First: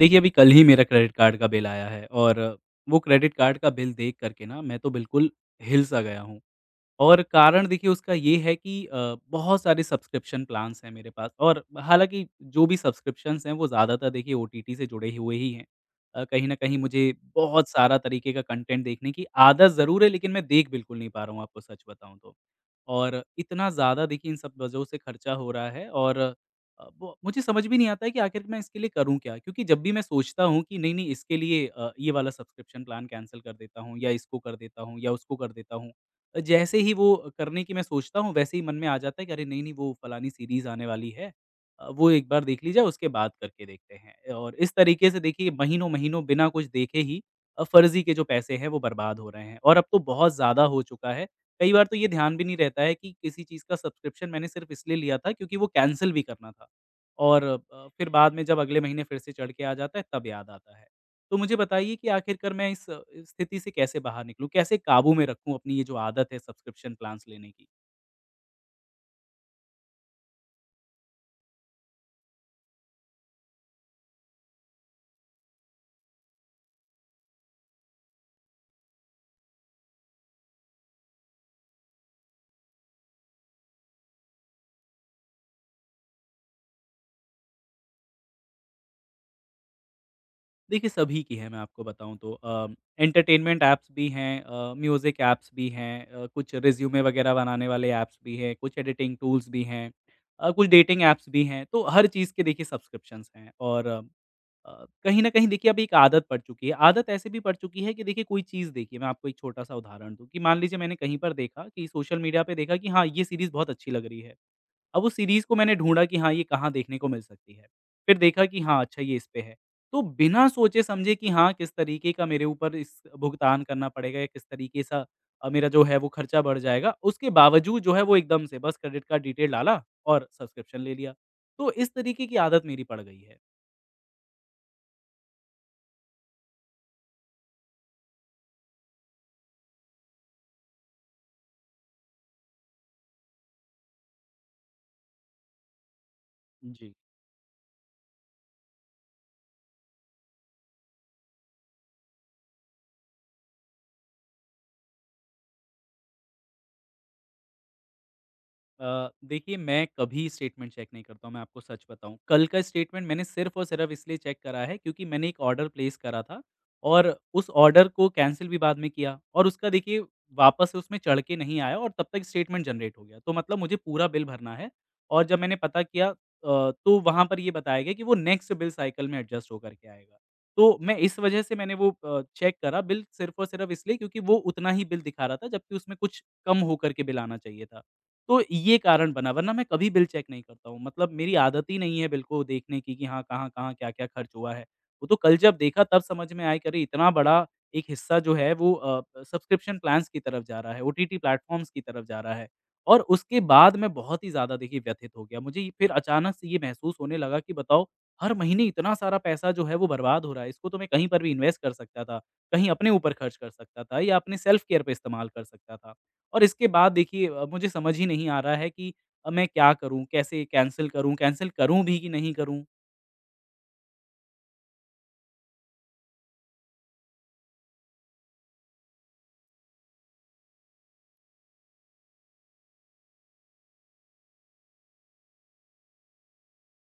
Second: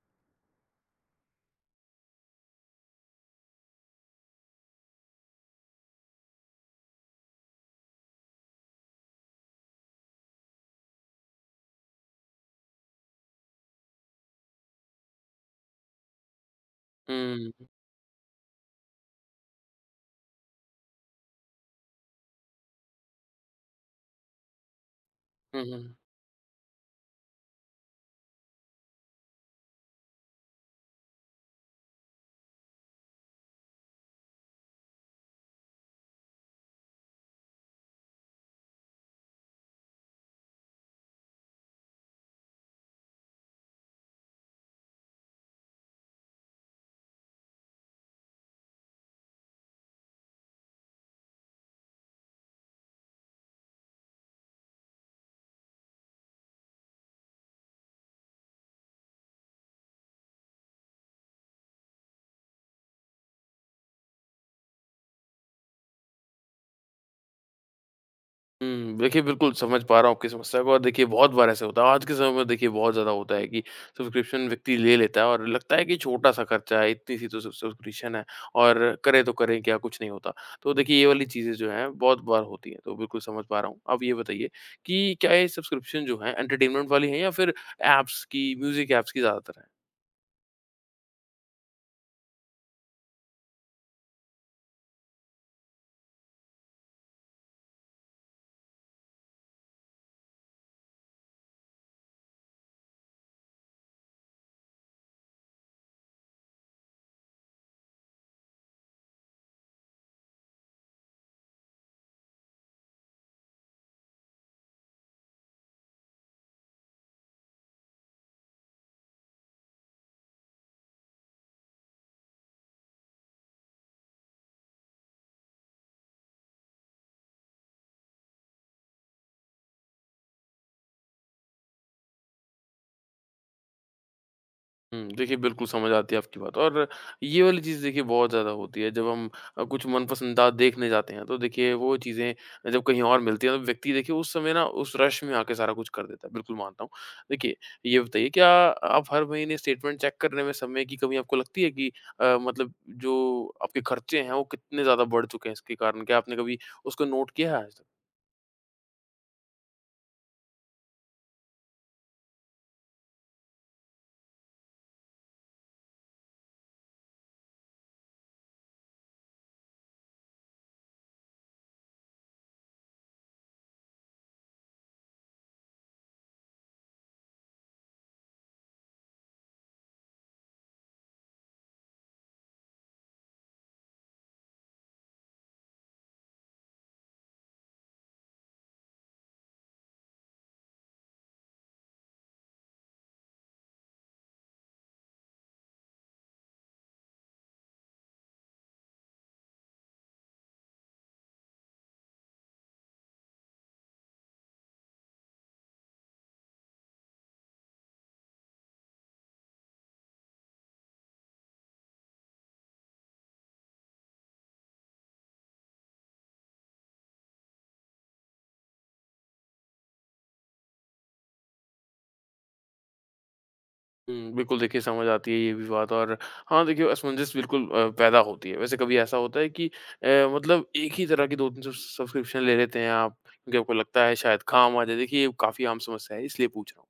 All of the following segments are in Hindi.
देखिए, अभी कल ही मेरा क्रेडिट कार्ड का बिल आया है और वो क्रेडिट कार्ड का बिल देख कर के ना मैं तो बिल्कुल हिल-सा गया हूँ। और कारण देखिए उसका ये है कि बहुत सारे सब्सक्रिप्शन प्लान्स हैं मेरे पास और हालाँकि जो भी सब्सक्रिप्शंस हैं वो ज़्यादातर देखिए ओटीटी से जुड़े हुए ही हैं। कहीं न कहीं मुझे हुँ। बहुत सारा तरीके का कंटेंट देखने की आदत ज़रूर है, लेकिन मैं देख बिल्कुल नहीं पा रहा हूँ, आपको सच बताऊँ तो। और इतना ज़्यादा देखिए इन सब वजहों से खर्चा हो हुँ, रहा है हुँ। और वो मुझे समझ भी नहीं आता है कि आखिर मैं इसके लिए करूँ क्या? क्योंकि जब भी मैं सोचता हूँ कि नहीं-नहीं इसके लिए ये वाला सब्सक्रिप्शन प्लान कैंसल कर देता हूँ या इसको कर देता हूँ या उसको कर देता हूँ। जैसे ही वो करने की मैं सोचता हूँ, वैसे ही मन में आ जाता है कि अरे नहीं, नहीं वो फलानी सीरीज़ आने वाली है। वो एक बार देख ली जाए उसके बाद करके देखते हैं। और इस तरीके से देखिए महीनों-महीनों बिना कुछ देखे ही फ़र्ज़ी के जो पैसे हैं वो बर्बाद हो रहे हैं। और अब तो बहुत ज़्यादा हो चुका है। कई बार तो ये ध्यान भी नहीं रहता है कि किसी चीज़ का सब्सक्रिप्शन मैंने सिर्फ़ इसलिए लिया था क्योंकि वो कैंसल भी करना था। और फिर बाद में जब अगले महीने फिर से चढ़ के आ जाता है तब याद आता है। तो मुझे बताइए कि आखिरकार मैं इस स्थिति से कैसे बाहर निकलूँ? कैसे काबू में रखूँ अपनी ये जो आदत है सब्सक्रिप्शन प्लान्स लेने की? देखिए बिल्कुल समझ पा रहा हूँ आपकी समस्या को और देखिए बहुत बार ऐसा होता है। आज के समय में देखिए बहुत ज़्यादा होता है कि सब्सक्रिप्शन व्यक्ति ले लेता है और लगता है कि छोटा-सा खर्चा है, इतनी सी तो सब सब्सक्रिप्शन है और करें तो करें क्या, कुछ नहीं होता। तो देखिए ये वाली चीज़ें जो हैं बहुत बार होती हैं, तो बिल्कुल समझ पा रहा हूँ। अब ये बताइए कि क्या ये सब्सक्रिप्शन जो हैं एंटरटेनमेंट वाली हैं या फिर ऐप्स की, म्यूज़िक ऐप्स की ज़्यादातर हैं? देखिए, सभी की है, मैं आपको बताऊँ तो एंटरटेनमेंट ऐप्स भी हैं, म्यूज़िक ऐप्स भी हैं, कुछ रिज़्यूमे वगैरह बनाने वाले ऐप्स भी हैं, कुछ एडिटिंग टूल्स भी हैं, कुछ डेटिंग ऐप्स भी हैं। तो हर चीज़ के देखिए सब्सक्रिप्शंस हैं, और कहीं न कहीं देखिए अब एक आदत पड़ चुकी है। आदत ऐसे भी पड़ चुकी है कि देखिए कोई चीज़, देखिए मैं आपको एक छोटा-सा उदाहरण दूँ कि मान लीजिए मैंने कहीं पर देखा, कि सोशल मीडिया पे देखा कि हाँ, ये सीरीज़ बहुत अच्छी लग रही है। अब उस सीरीज़ को मैंने ढूँढा कि हाँ, ये कहाँ देखने को मिल सकती है। फिर देखा कि हाँ, अच्छा ये इस पे है। तो बिना सोचे-समझे कि हाँ, किस तरीके का मेरे ऊपर इस भुगतान करना पड़ेगा या किस तरीके सा मेरा जो है वो खर्चा बढ़ जाएगा, उसके बावजूद जो है वो एकदम से बस क्रेडिट कार्ड डिटेल डाला और सब्सक्रिप्शन ले लिया। तो इस तरीके की आदत मेरी पड़ गई है। देखिए बिल्कुल समझ आती है आपकी बात और ये वाली चीज़ देखिए बहुत ज़्यादा होती है जब हम कुछ मनपसंदा देखने जाते हैं तो देखिए वो चीज़ें जब कहीं और मिलती हैं तो व्यक्ति देखिए उस समय ना उस रश में आके सारा कुछ कर देता है, बिल्कुल मानता हूँ। जी। देखिए ये बताइए क्या आप हर महीने स्टेटमेंट चेक करने में समय की कमी आपको लगती है कि मतलब जो आपके खर्चे हैं वो कितने ज़्यादा बढ़ चुके हैं इसके कारण? क्या आपने कभी उसको नोट किया है आज तक? देखिए, मैं कभी स्टेटमेंट चेक नहीं करता हूँ, मैं आपको सच बताऊँ। कल का स्टेटमेंट मैंने सिर्फ़ और सिर्फ़ इसलिए चेक करा है क्योंकि मैंने एक ऑर्डर प्लेस करा था, और उस ऑर्डर को कैंसल भी बाद में किया और उसका देखिए वापस से उसमें चढ़ के नहीं आया, और तब तक स्टेटमेंट जनरेट हो गया। तो मतलब मुझे पूरा बिल भरना है। और जब मैंने पता किया तो वहाँ पर ये बताया गया कि वो नेक्स्ट बिल साइकिल में एडजस्ट होकर के आएगा। तो मैं इस वजह से मैंने वो चेक करा बिल सिर्फ़ और सिर्फ़ इसलिए क्योंकि वो उतना ही बिल दिखा रहा था, जबकि उसमें कुछ कम होकर के बिल आना चाहिए था। तो ये कारण बना, वरना मैं कभी बिल चेक नहीं करता हूँ। मतलब मेरी आदत ही नहीं है बिल को देखने की, कि हाँ, कहाँ-कहाँ, क्या-क्या खर्च हुआ है। वो तो कल जब देखा तब समझ में आया कि अरे! इतना बड़ा एक हिस्सा जो है वो सब्सक्रिप्शन प्लान्स की तरफ जा रहा है, ओटीटी प्लेटफ़ॉर्म्स की तरफ जा रहा है। और उसके बाद मैं बहुत ही ज़्यादा देखिए व्यथित हो गया। मुझे फिर अचानक से ये महसूस होने लगा कि बताओ, हर महीने इतना सारा पैसा जो है वो बर्बाद हो रहा है। इसको तो मैं कहीं पर भी इन्वेस्ट कर सकता था, कहीं अपने ऊपर खर्च कर सकता था या अपने सेल्फ केयर पे इस्तेमाल कर सकता था। और इसके बाद देखिए मुझे समझ ही नहीं आ रहा है कि मैं क्या करूँ? कैसे कैंसल करूँ? कैंसल करूँ भी कि नहीं करूँ? बिल्कुल देखिए समझ आती है ये भी बात और हाँ, देखिए असमंजस बिल्कुल पैदा होती है। वैसे कभी ऐसा होता है कि अ, मतलब एक ही तरह की 2-3 सब्सक्रिप्शन ले लेते हैं आप, क्योंकि आपको लगता है शायद काम आ जाए? देखिए ये काफ़ी आम समस्या है इसलिए पूछ रहा हूँ।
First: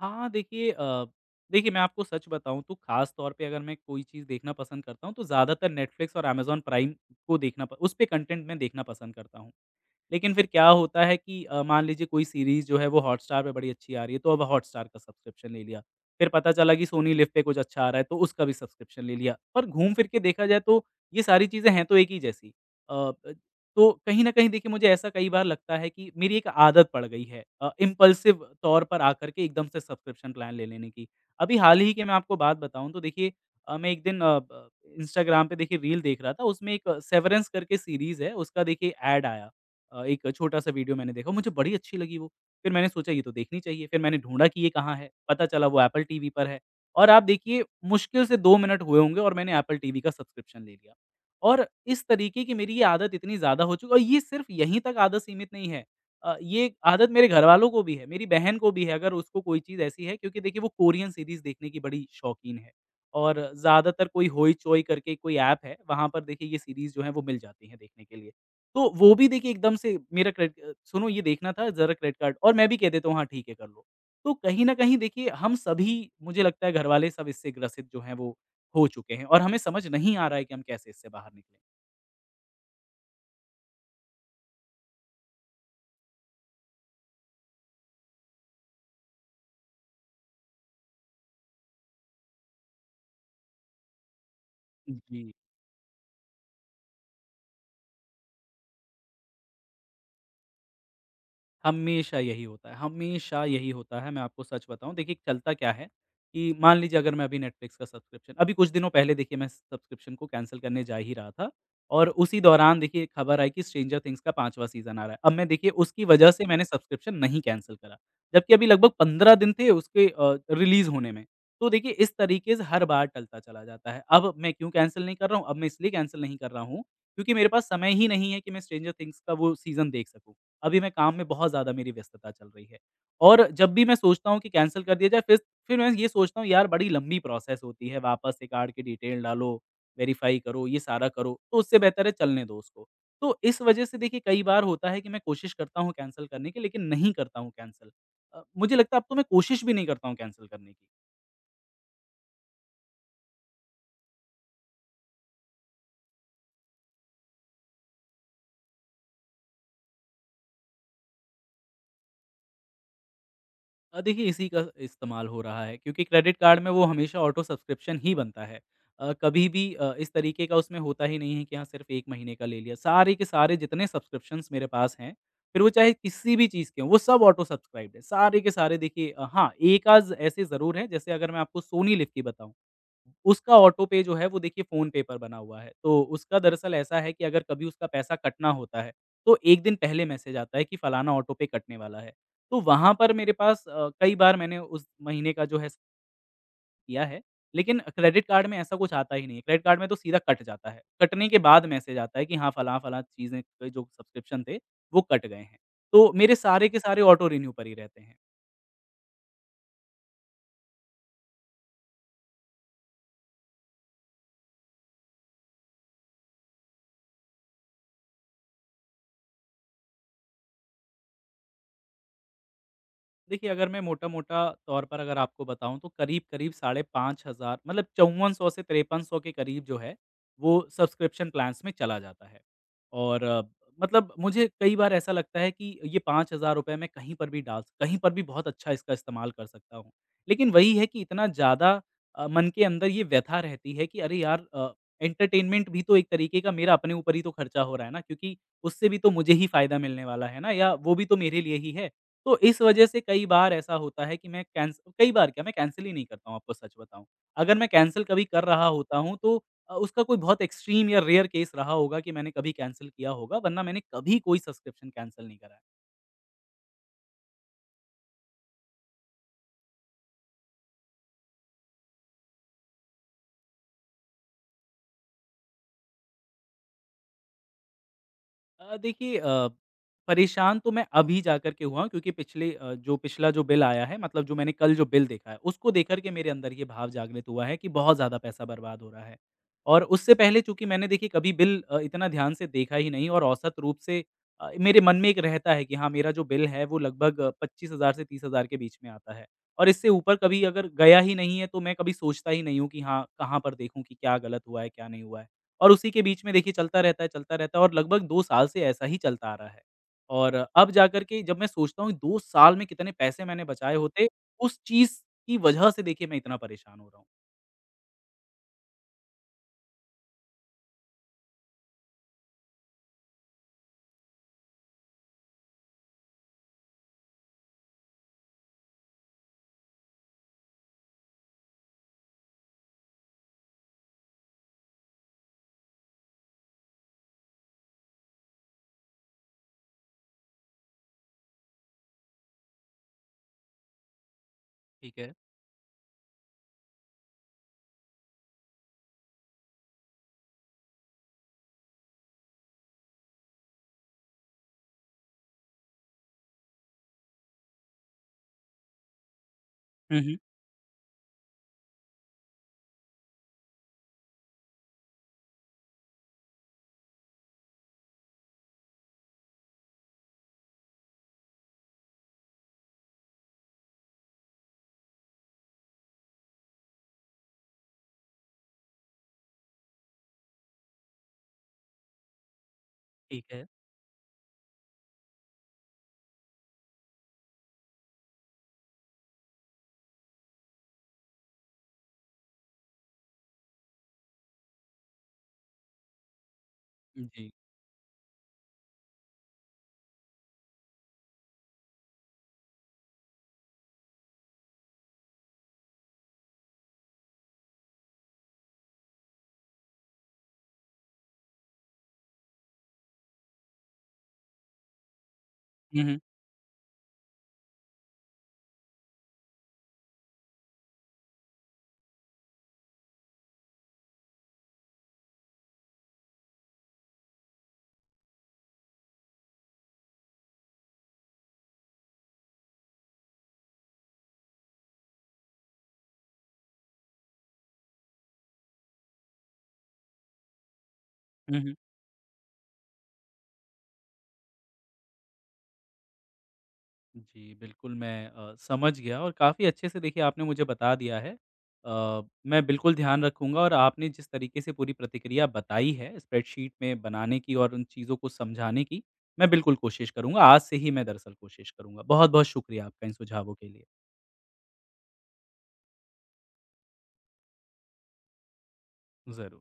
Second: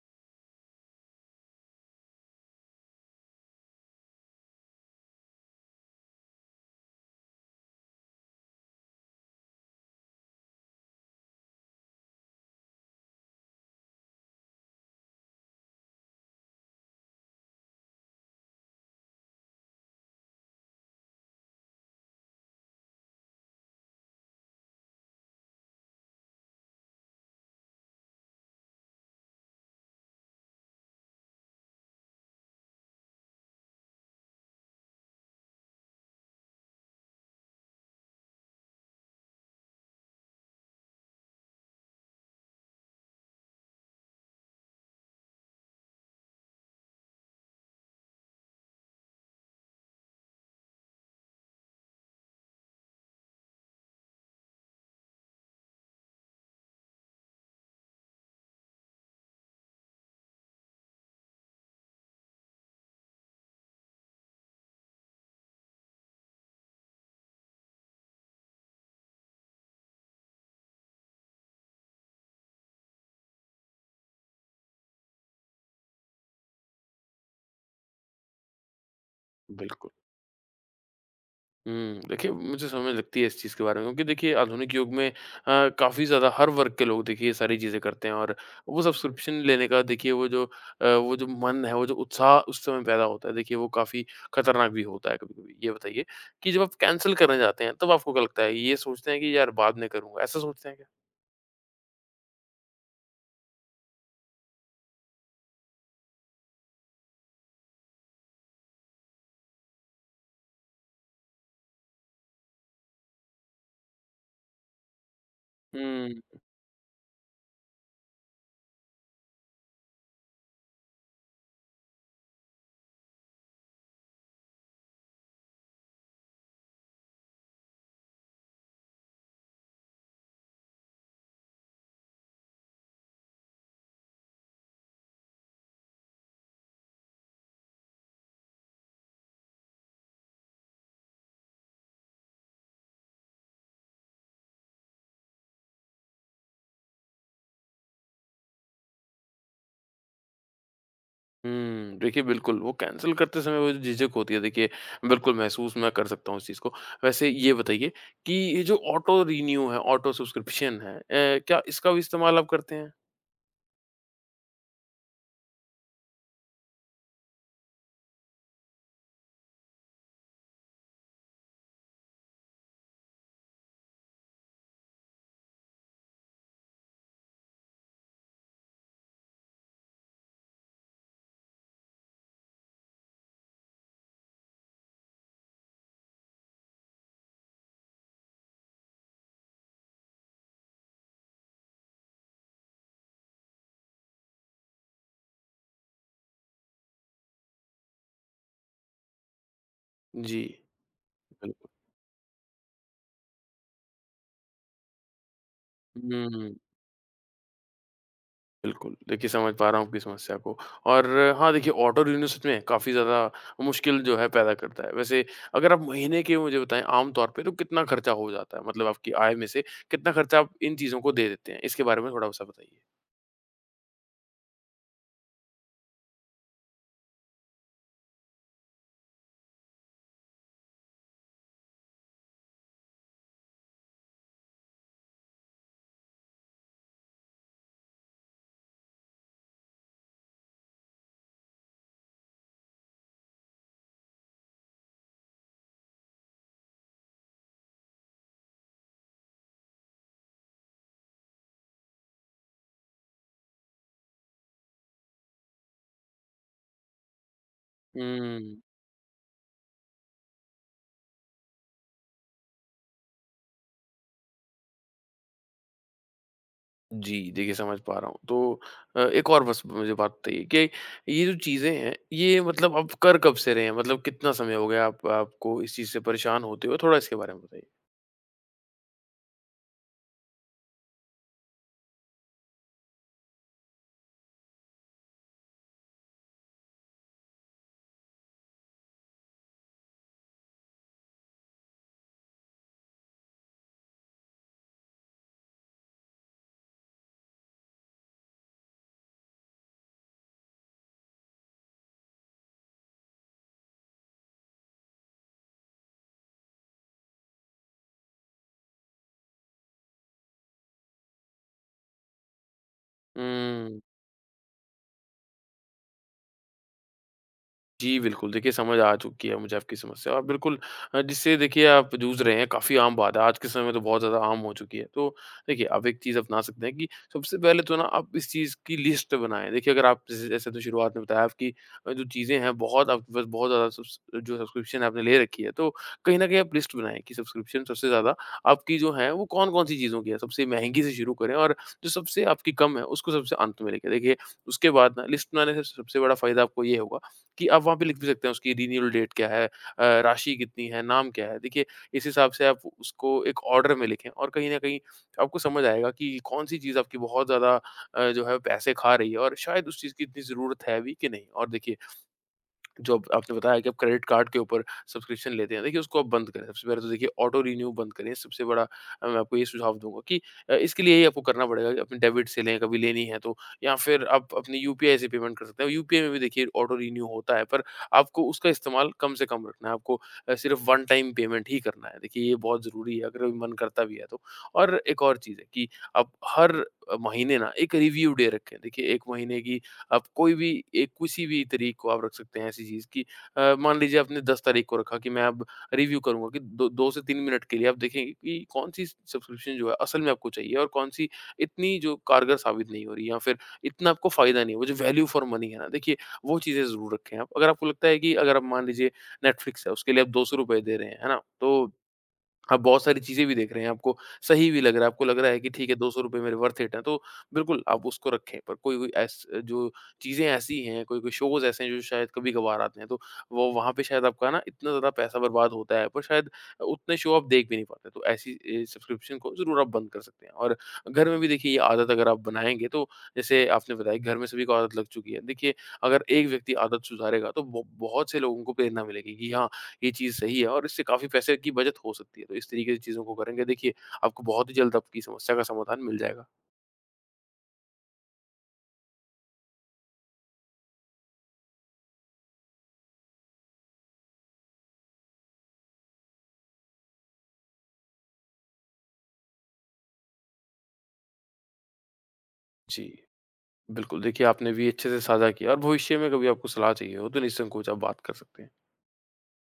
हाँ, देखिए मैं आपको सच बताऊँ तो ख़ास तौर पे अगर मैं कोई चीज़ देखना पसंद करता हूँ तो ज़्यादातर नेटफ्लिक्स और अमेज़न प्राइम को देखना प उस पे कंटेंट मैं देखना पसंद करता हूँ। लेकिन फिर क्या होता है कि मान लीजिए कोई सीरीज़ जो है वो हॉटस्टार पे बड़ी अच्छी आ रही है तो अब हॉटस्टार का सब्सक्रिप्शन ले लिया। फिर पता चला कि सोनी लिव पे कुछ अच्छा आ रहा है तो उसका भी सब्सक्रिप्शन ले लिया। पर घूम फिर के देखा जाए तो ये सारी चीज़ें हैं तो एक ही जैसी। अ, तो कहीं न कहीं देखिए मुझे ऐसा कई बार लगता है कि मेरी एक आदत पड़ गई है इम्पल्सिव तौर पर आकर के एकदम से सब्सक्रिप्शन प्लान ले लेने की। अभी हाल ही की मैं आपको बात बताऊँ तो देखिए मैं एक दिन अ, ब इंस्टाग्राम पे देखिए रील देख रहा था, उसमें एक सेवरेंस करके सीरीज़ है उसका देखिए ऐड आया। एक छोटा-सा वीडियो मैंने देखा, मुझे बड़ी अच्छी लगी वो। फिर मैंने सोचा ये तो देखनी चाहिए, फिर मैंने ढूँढा कि ये कहाँ है, पता चला वो एप्पल टीवी पर है। और आप देखिए मुश्किल से 2 मिनट हुए होंगे और मैंने एप्पल टीवी का सब्सक्रिप्शन ले लिया। और इस तरीके की मेरी ये आदत इतनी ज़्यादा हो चुकी, और ये सिर्फ़ यहीं तक आदत सीमित नहीं है। ये आदत मेरे घरवालों को भी है, मेरी बहन को भी है। अगर उसको कोई चीज़ ऐसी है, क्योंकि देखिए वो कोरियन सीरीज़ देखने की बड़ी शौकीन है, और ज़्यादातर कोई होई चोई करके कोई ऐप है, वहाँ पर देखिए ये सीरीज़ जो है वो मिल जाती है देखने के लिए। तो वो भी देखिए एकदम से, मेरा क्रेडिट, सुनो ये देखना था ज़रा, क्रेडिट कार्ड, और मैं भी कह देता हूँ हाँ ठीक है कर लो। तो कहीं न कहीं देखिए हम सभी, मुझे लगता है घरवाले सब इससे ग्रसित जो हैं वो हो चुके हैं, और हमें समझ बिल्कुल। नहीं आ रहा है कि हम कैसे इससे बाहर निकलें। देखिए मुझे समझ लगती है इस चीज़ के बारे में क्योंकि देखिए आधुनिक युग में काफ़ी ज़्यादा हर वर्ग के लोग देखिए ये सारी चीज़ें करते हैं और वो सब्सक्रिप्शन लेने का देखिए वो जो वो जो मन है, वो जो उत्साह उस समय पैदा होता है देखिए वो काफ़ी खतरनाक भी होता है जी। कभी-कभी। ये बताइए कि जब आप कैंसल करने जाते हैं तब आपको क्या लगता है? ये सोचते हैं कि यार बाद में करूँगा, ऐसा सोचते हैं हमेशा यही होता है, हमेशा यही होता है, मैं आपको सच बताऊँ। देखिए, चलता क्या है कि मान लीजिए अगर मैं अभी नेटफ्लिक्स का सब्सक्रिप्शन, अभी कुछ दिनों पहले देखिए मैं सब्सक्रिप्शन को कैंसल करने जा ही रहा था, और उसी दौरान देखिए खबर आई कि स्ट्रेंजर थिंग्स का 5वाँ सीज़न आ रहा है। अब मैं देखिए उसकी वजह क्या? से मैंने सब्सक्रिप्शन नहीं कैंसल करा, जबकि अभी लगभग 15 दिन थे उसके रिलीज़ होने में। तो देखिए इस तरीके से हर बार टलता चला जाता है। अब मैं क्यों कैंसल नहीं कर रहा हूँ? अब मैं इसलिए कैंसल नहीं कर रहा हूँ, क्योंकि मेरे पास समय ही नहीं है कि मैं स्ट्रेंजर थिंग्स का वो सीज़न देख सकूँ। अभी मैं काम में बहुत ज़्यादा, मेरी व्यस्तता चल रही है। और जब भी मैं सोचता हूँ कि कैंसल कर दिया जाए, फिर मैं ये सोचता हूँ यार बड़ी लंबी प्रोसेस होती है, वापस से कार्ड की डिटेल डालो, वेरीफ़ाई करो, ये सारा करो, तो उससे बेहतर है चलने दो उसको। तो इस वजह से देखिए कई बार होता है कि मैं कोशिश करता हूँ कैंसल करने की, लेकिन नहीं करता हूँ कैंसल। मुझे लगता है अब तो मैं कोशिश भी नहीं करता हूँ कैंसल करने की। देखिए बिल्कुल, वो कैंसल करते समय वो जो झिझक होती है देखिए बिल्कुल महसूस मैं कर सकता हूँ इस चीज़ को। वैसे ये बताइए कि ये जो ऑटो रिन्यू है, ऑटो सब्सक्रिप्शन है, क्या इसका भी इस्तेमाल आप करते हैं? देखिए इसी का इस्तेमाल हो रहा है क्योंकि क्रेडिट कार्ड में वो हमेशा ऑटो सब्सक्रिप्शन ही बनता है। कभी भी इस तरीके का उसमें होता ही नहीं है कि हाँ, सिर्फ़ 1 महीने का ले लिया। सारे के सारे जितने सब्सक्रिप्शंस मेरे पास हैं, फिर वो चाहे किसी भी चीज़ के हों, वो सब ऑटो सब्सक्राइब्ड है। सारे के सारे देखिए हाँ, एक आज़ ऐसे ज़रूर हैं, जैसे अगर मैं आपको सोनी लिव की बताऊँ, उसका ऑटो पे जो है वो देखिए फ़ोन पे पर बना हुआ है। तो उसका दरअसल ऐसा है कि अगर कभी उसका पैसा कटना होता है, तो 1 दिन पहले मैसेज आता है कि फलाना ऑटो पे कटने वाला है। तो वहाँ पर मेरे पास कई बार मैंने उस महीने का जो है किया है, लेकिन क्रेडिट कार्ड में ऐसा कुछ आता ही नहीं है। क्रेडिट कार्ड में तो सीधा जी, कट जाता है। कटने के बाद बिल्कुल। मैसेज आता है कि हाँ, फलाँ-फलाँ चीज़ें के जो सब्सक्रिप्शन थे, वो कट गए हैं। तो मेरे हुँ, सारे के सारे ऑटो रिन्यू पर ही रहते हैं। बिल्कुल। देखिए समझ पा रहा हूँ आपकी समस्या को और हाँ, देखिए ऑटो रिन्यू सच में काफ़ी ज़्यादा मुश्किल जो है पैदा करता है। वैसे अगर आप महीने के मुझे बताएँ आम तौर पे तो कितना खर्चा हो जाता है? मतलब आपकी आय में से कितना खर्चा आप इन चीज़ों को दे देते हैं? इसके बारे में थोड़ा-सा बताइए। देखिए, अगर मैं मोटा-मोटा तौर पर अगर आपको बताऊँ तो करीब-करीब साढ़े 5,000, मतलब 5400 से 5300 के करीब जो है, वो सब्सक्रिप्शन प्लान्स में चला जाता है। और मतलब मुझे कई बार ऐसा लगता है कि ये ₹5000 मैं कहीं पर भी डाल कहीं पर भी बहुत अच्छा इसका इस्तेमाल कर सकता हूँ। लेकिन वही है कि इतना ज़्यादा मन के अंदर ये व्यथा रहती है कि अरे यार एंटरटेनमेंट भी तो एक तरीके का मेरा अपने ऊपर ही तो खर्चा हो रहा है ना, क्योंकि उससे भी तो मुझे ही फ़ायदा मिलने वाला है ना, या वो भी तो मेरे लिए ही है। तो इस वजह से कई बार ऐसा होता है कि मैं कैंस कई बार क्या, मैं कैंसल ही नहीं करता हूँ आपको सच बताऊँ। अगर मैं कैंसल कभी कर हुँ। रहा होता हूँ तो उसका कोई बहुत एक्सट्रीम या रेयर केस रहा होगा कि मैंने कभी कैंसल किया होगा, वरना मैंने कभी कोई सब्सक्रिप्शन कैंसल नहीं करा है। जी, देखिए समझ पा रहा हूँ। तो एक और बस मुझे बात बताइए कि ये जो चीज़ें हैं, ये मतलब आप कर कब से रहे हैं? मतलब कितना समय हो गया आप आपको इस चीज़ से परेशान होते हुए? थोड़ा इसके बारे में बताइए। देखिए परेशान तो मैं अभी जाकर के हुआ हूँ, क्योंकि जो पिछला जो बिल आया है, मतलब जो मैंने कल जो बिल देखा है, उसको देख कर के मेरे अंदर ये भाव जागृत हुआ है कि बहुत ज़्यादा पैसा बर्बाद हो रहा है। और उससे पहले चूँकि मैंने देखिए कभी बिल इतना ध्यान से देखा ही नहीं, और औसत रूप से मेरे मन में एक रहता है कि हाँ, मेरा जो बिल है वो लगभग 25,000 से 30,000 के बीच में आता है। और इससे ऊपर कभी अगर गया ही नहीं है तो मैं कभी सोचता ही नहीं हूँ कि हाँ, कहाँ पर देखूँ कि क्या गलत हुआ है, क्या नहीं हुआ है। और उसी के बीच में देखिए चलता रहता है, चलता रहता है, और लगभग 2 साल से ऐसा ही चलता आ रहा है। और अब जाकर के जब मैं सोचता हूँ 2 साल में कितने पैसे मैंने बचाए हुँ। होते, उस चीज़ की वजह से देखिए मैं इतना परेशान हो रहा हूँ। जी, बिल्कुल। देखिए, समझ आ चुकी है मुझे आपकी समस्या और बिल्कुल जिससे देखिए आप जूझ रहे हैं, काफ़ी आम बात है। आज के समय में तो बहुत ज़्यादा आम हो चुकी है। तो देखिए, आप एक चीज़ अपना सकते हैं कि सबसे पहले तो ना आप इस चीज़ की लिस्ट बनाएँ। देखिए, अगर आप जैसे जैसे तो शुरुआत में बताया आपकी जो चीज़ें हैं बहुत आपके पास बहुत ज़्यादा सब्स जो सब्सक्रिप्शन आपने ले रखी है, तो कहीं न कहीं आप लिस्ट बनाएँ कि सब्सक्रिप्शन सबसे ज़्यादा आपकी जो है, वो कौन-कौन सी चीज़ों की है। सबसे महँगी से शुरू करें और जो सबसे आपकी कम है, उसको सबसे अंत में लेके देखिए, उसके बाद ठीक ना है। लिस्ट बनाने से सबसे बड़ा फ़ायदा आपको ये होगा कि आप वहाँ पे लिख भी सकते हैं उसकी रिन्यूअल डेट क्या है? राशि कितनी है? नाम क्या है? देखिए, इस हिसाब से आप उसको एक ऑर्डर में लिखें और कहीं न कहीं आपको समझ आएगा कि कौन-सी चीज़ आपकी बहुत ज़्यादा जो है पैसे खा रही है और शायद उस चीज़ हुँ, की हुँ। इतनी ज़रूरत है भी कि नहीं। और देखिए जो अब आपने बताया कि आप क्रेडिट कार्ड के ऊपर सब्सक्रिप्शन लेते हैं, देखिए उसको आप बंद करें। सबसे पहले तो देखिए ऑटो रिन्यू बंद करें, सबसे बड़ा मैं आपको ये सुझाव दूँगा कि इसके लिए ही आपको करना पड़ेगा कि अपने डेबिट से लें, कभी लेनी है तो या फिर आप अपनी यूपीआई से पेमेंट कर सकते हैं। यूपीआई में भी देखिए ऑटो रिन्यू होता है, पर आपको उसका इस्तेमाल कम से कम रखना है, आपको सिर्फ वन टाइम पेमेंट ही करना है। देखिए ये बहुत ज़रूरी है, ठीक अगर कभी है। मन करता भी है तो। और एक और चीज़ है कि आप हर महीने ना एक रिव्यू डे रखें। देखिए 1 महीने की आप कोई भी एक किसी भी तारीख को आप रख सकते हैं ऐसी चीज़ की, मान लीजिए आपने 10 तारीख को रखा कि मैं अब रिव्यू करूँगा कि दो 2 से 3 जी। मिनट के लिए आप देखेंगे कि कौन-सी सब्सक्रिप्शन जो है असल में आपको चाहिए और कौन-सी इतनी जो कारगर साबित नहीं हो रही या फिर इतना आपको फ़ायदा नहीं है, वो जो वैल्यू फॉर मनी है ना, देखिए वो चीज़ें ज़रूर रखें आप। अगर आपको लगता है कि अगर आप मान लीजिए नेटफ्लिक्स है उसके लिए आप ₹200 दे रहे हैं, है ना? तो आप बहुत सारी चीज़ें भी देख रहे हैं, आपको सही भी लग रहा है, आपको लग रहा है कि ठीक है हुँ, हुँ। ₹200 मेरे वर्थ इट हैं, तो बिल्कुल आप उसको रखें। पर कोई-कोई ऐस जो चीज़ें ऐसी हैं, कोई-कोई शोज़ ऐसे हैं जो शायद कभी-कभार आते हैं, तो वो वहाँ पे शायद आपका ना इतना ज़्यादा पैसा बर्बाद होता है, पर शायद उतने शो आप देख भी नहीं पाते। तो ऐसी सब्सक्रिप्शन को ज़रूर आप बंद कर सकते हैं। और घर में भी देखिए ये आदत अगर आप बनाएँगे, तो जैसे आपने बताया घर में सभी को आदत लग चुकी है। देखिए, अगर एक व्यक्ति आदत सुधारेगा, तो ब बहुत से लोगों को प्रेरणा मिलेगी कि हाँ, ये चीज़ सही है और इससे काफ़ी पैसे हुँ, की हुँ। बचत हो सकती है। तो इस तरीके से चीज़ों को करेंगे देखिए, आपको बहुत ही जल्द आपकी समस्या का समाधान मिल जाएगा। जी, बिल्कुल मैं समझ गया, और काफ़ी अच्छे से देखिए आपने मुझे बता दिया है। अ, मैं बिल्कुल ध्यान रखूँगा, और आपने जिस तरीके से पूरी प्रतिक्रिया बताई है, स्प्रेडशीट में बनाने की और उन चीज़ों को समझाने की, मैं बिल्कुल कोशिश करूँगा। आज से ही मैं दरअसल कोशिश करूँगा। बहुत-बहुत शुक्रिया जी, आपका इन सुझावों के लिए। बिल्कुल देखिए आपने भी अच्छे से साझा किया और भविष्य में कभी आपको सलाह चाहिए हो तो निसंकोच आप बात कर सकते हैं। ज़रूर।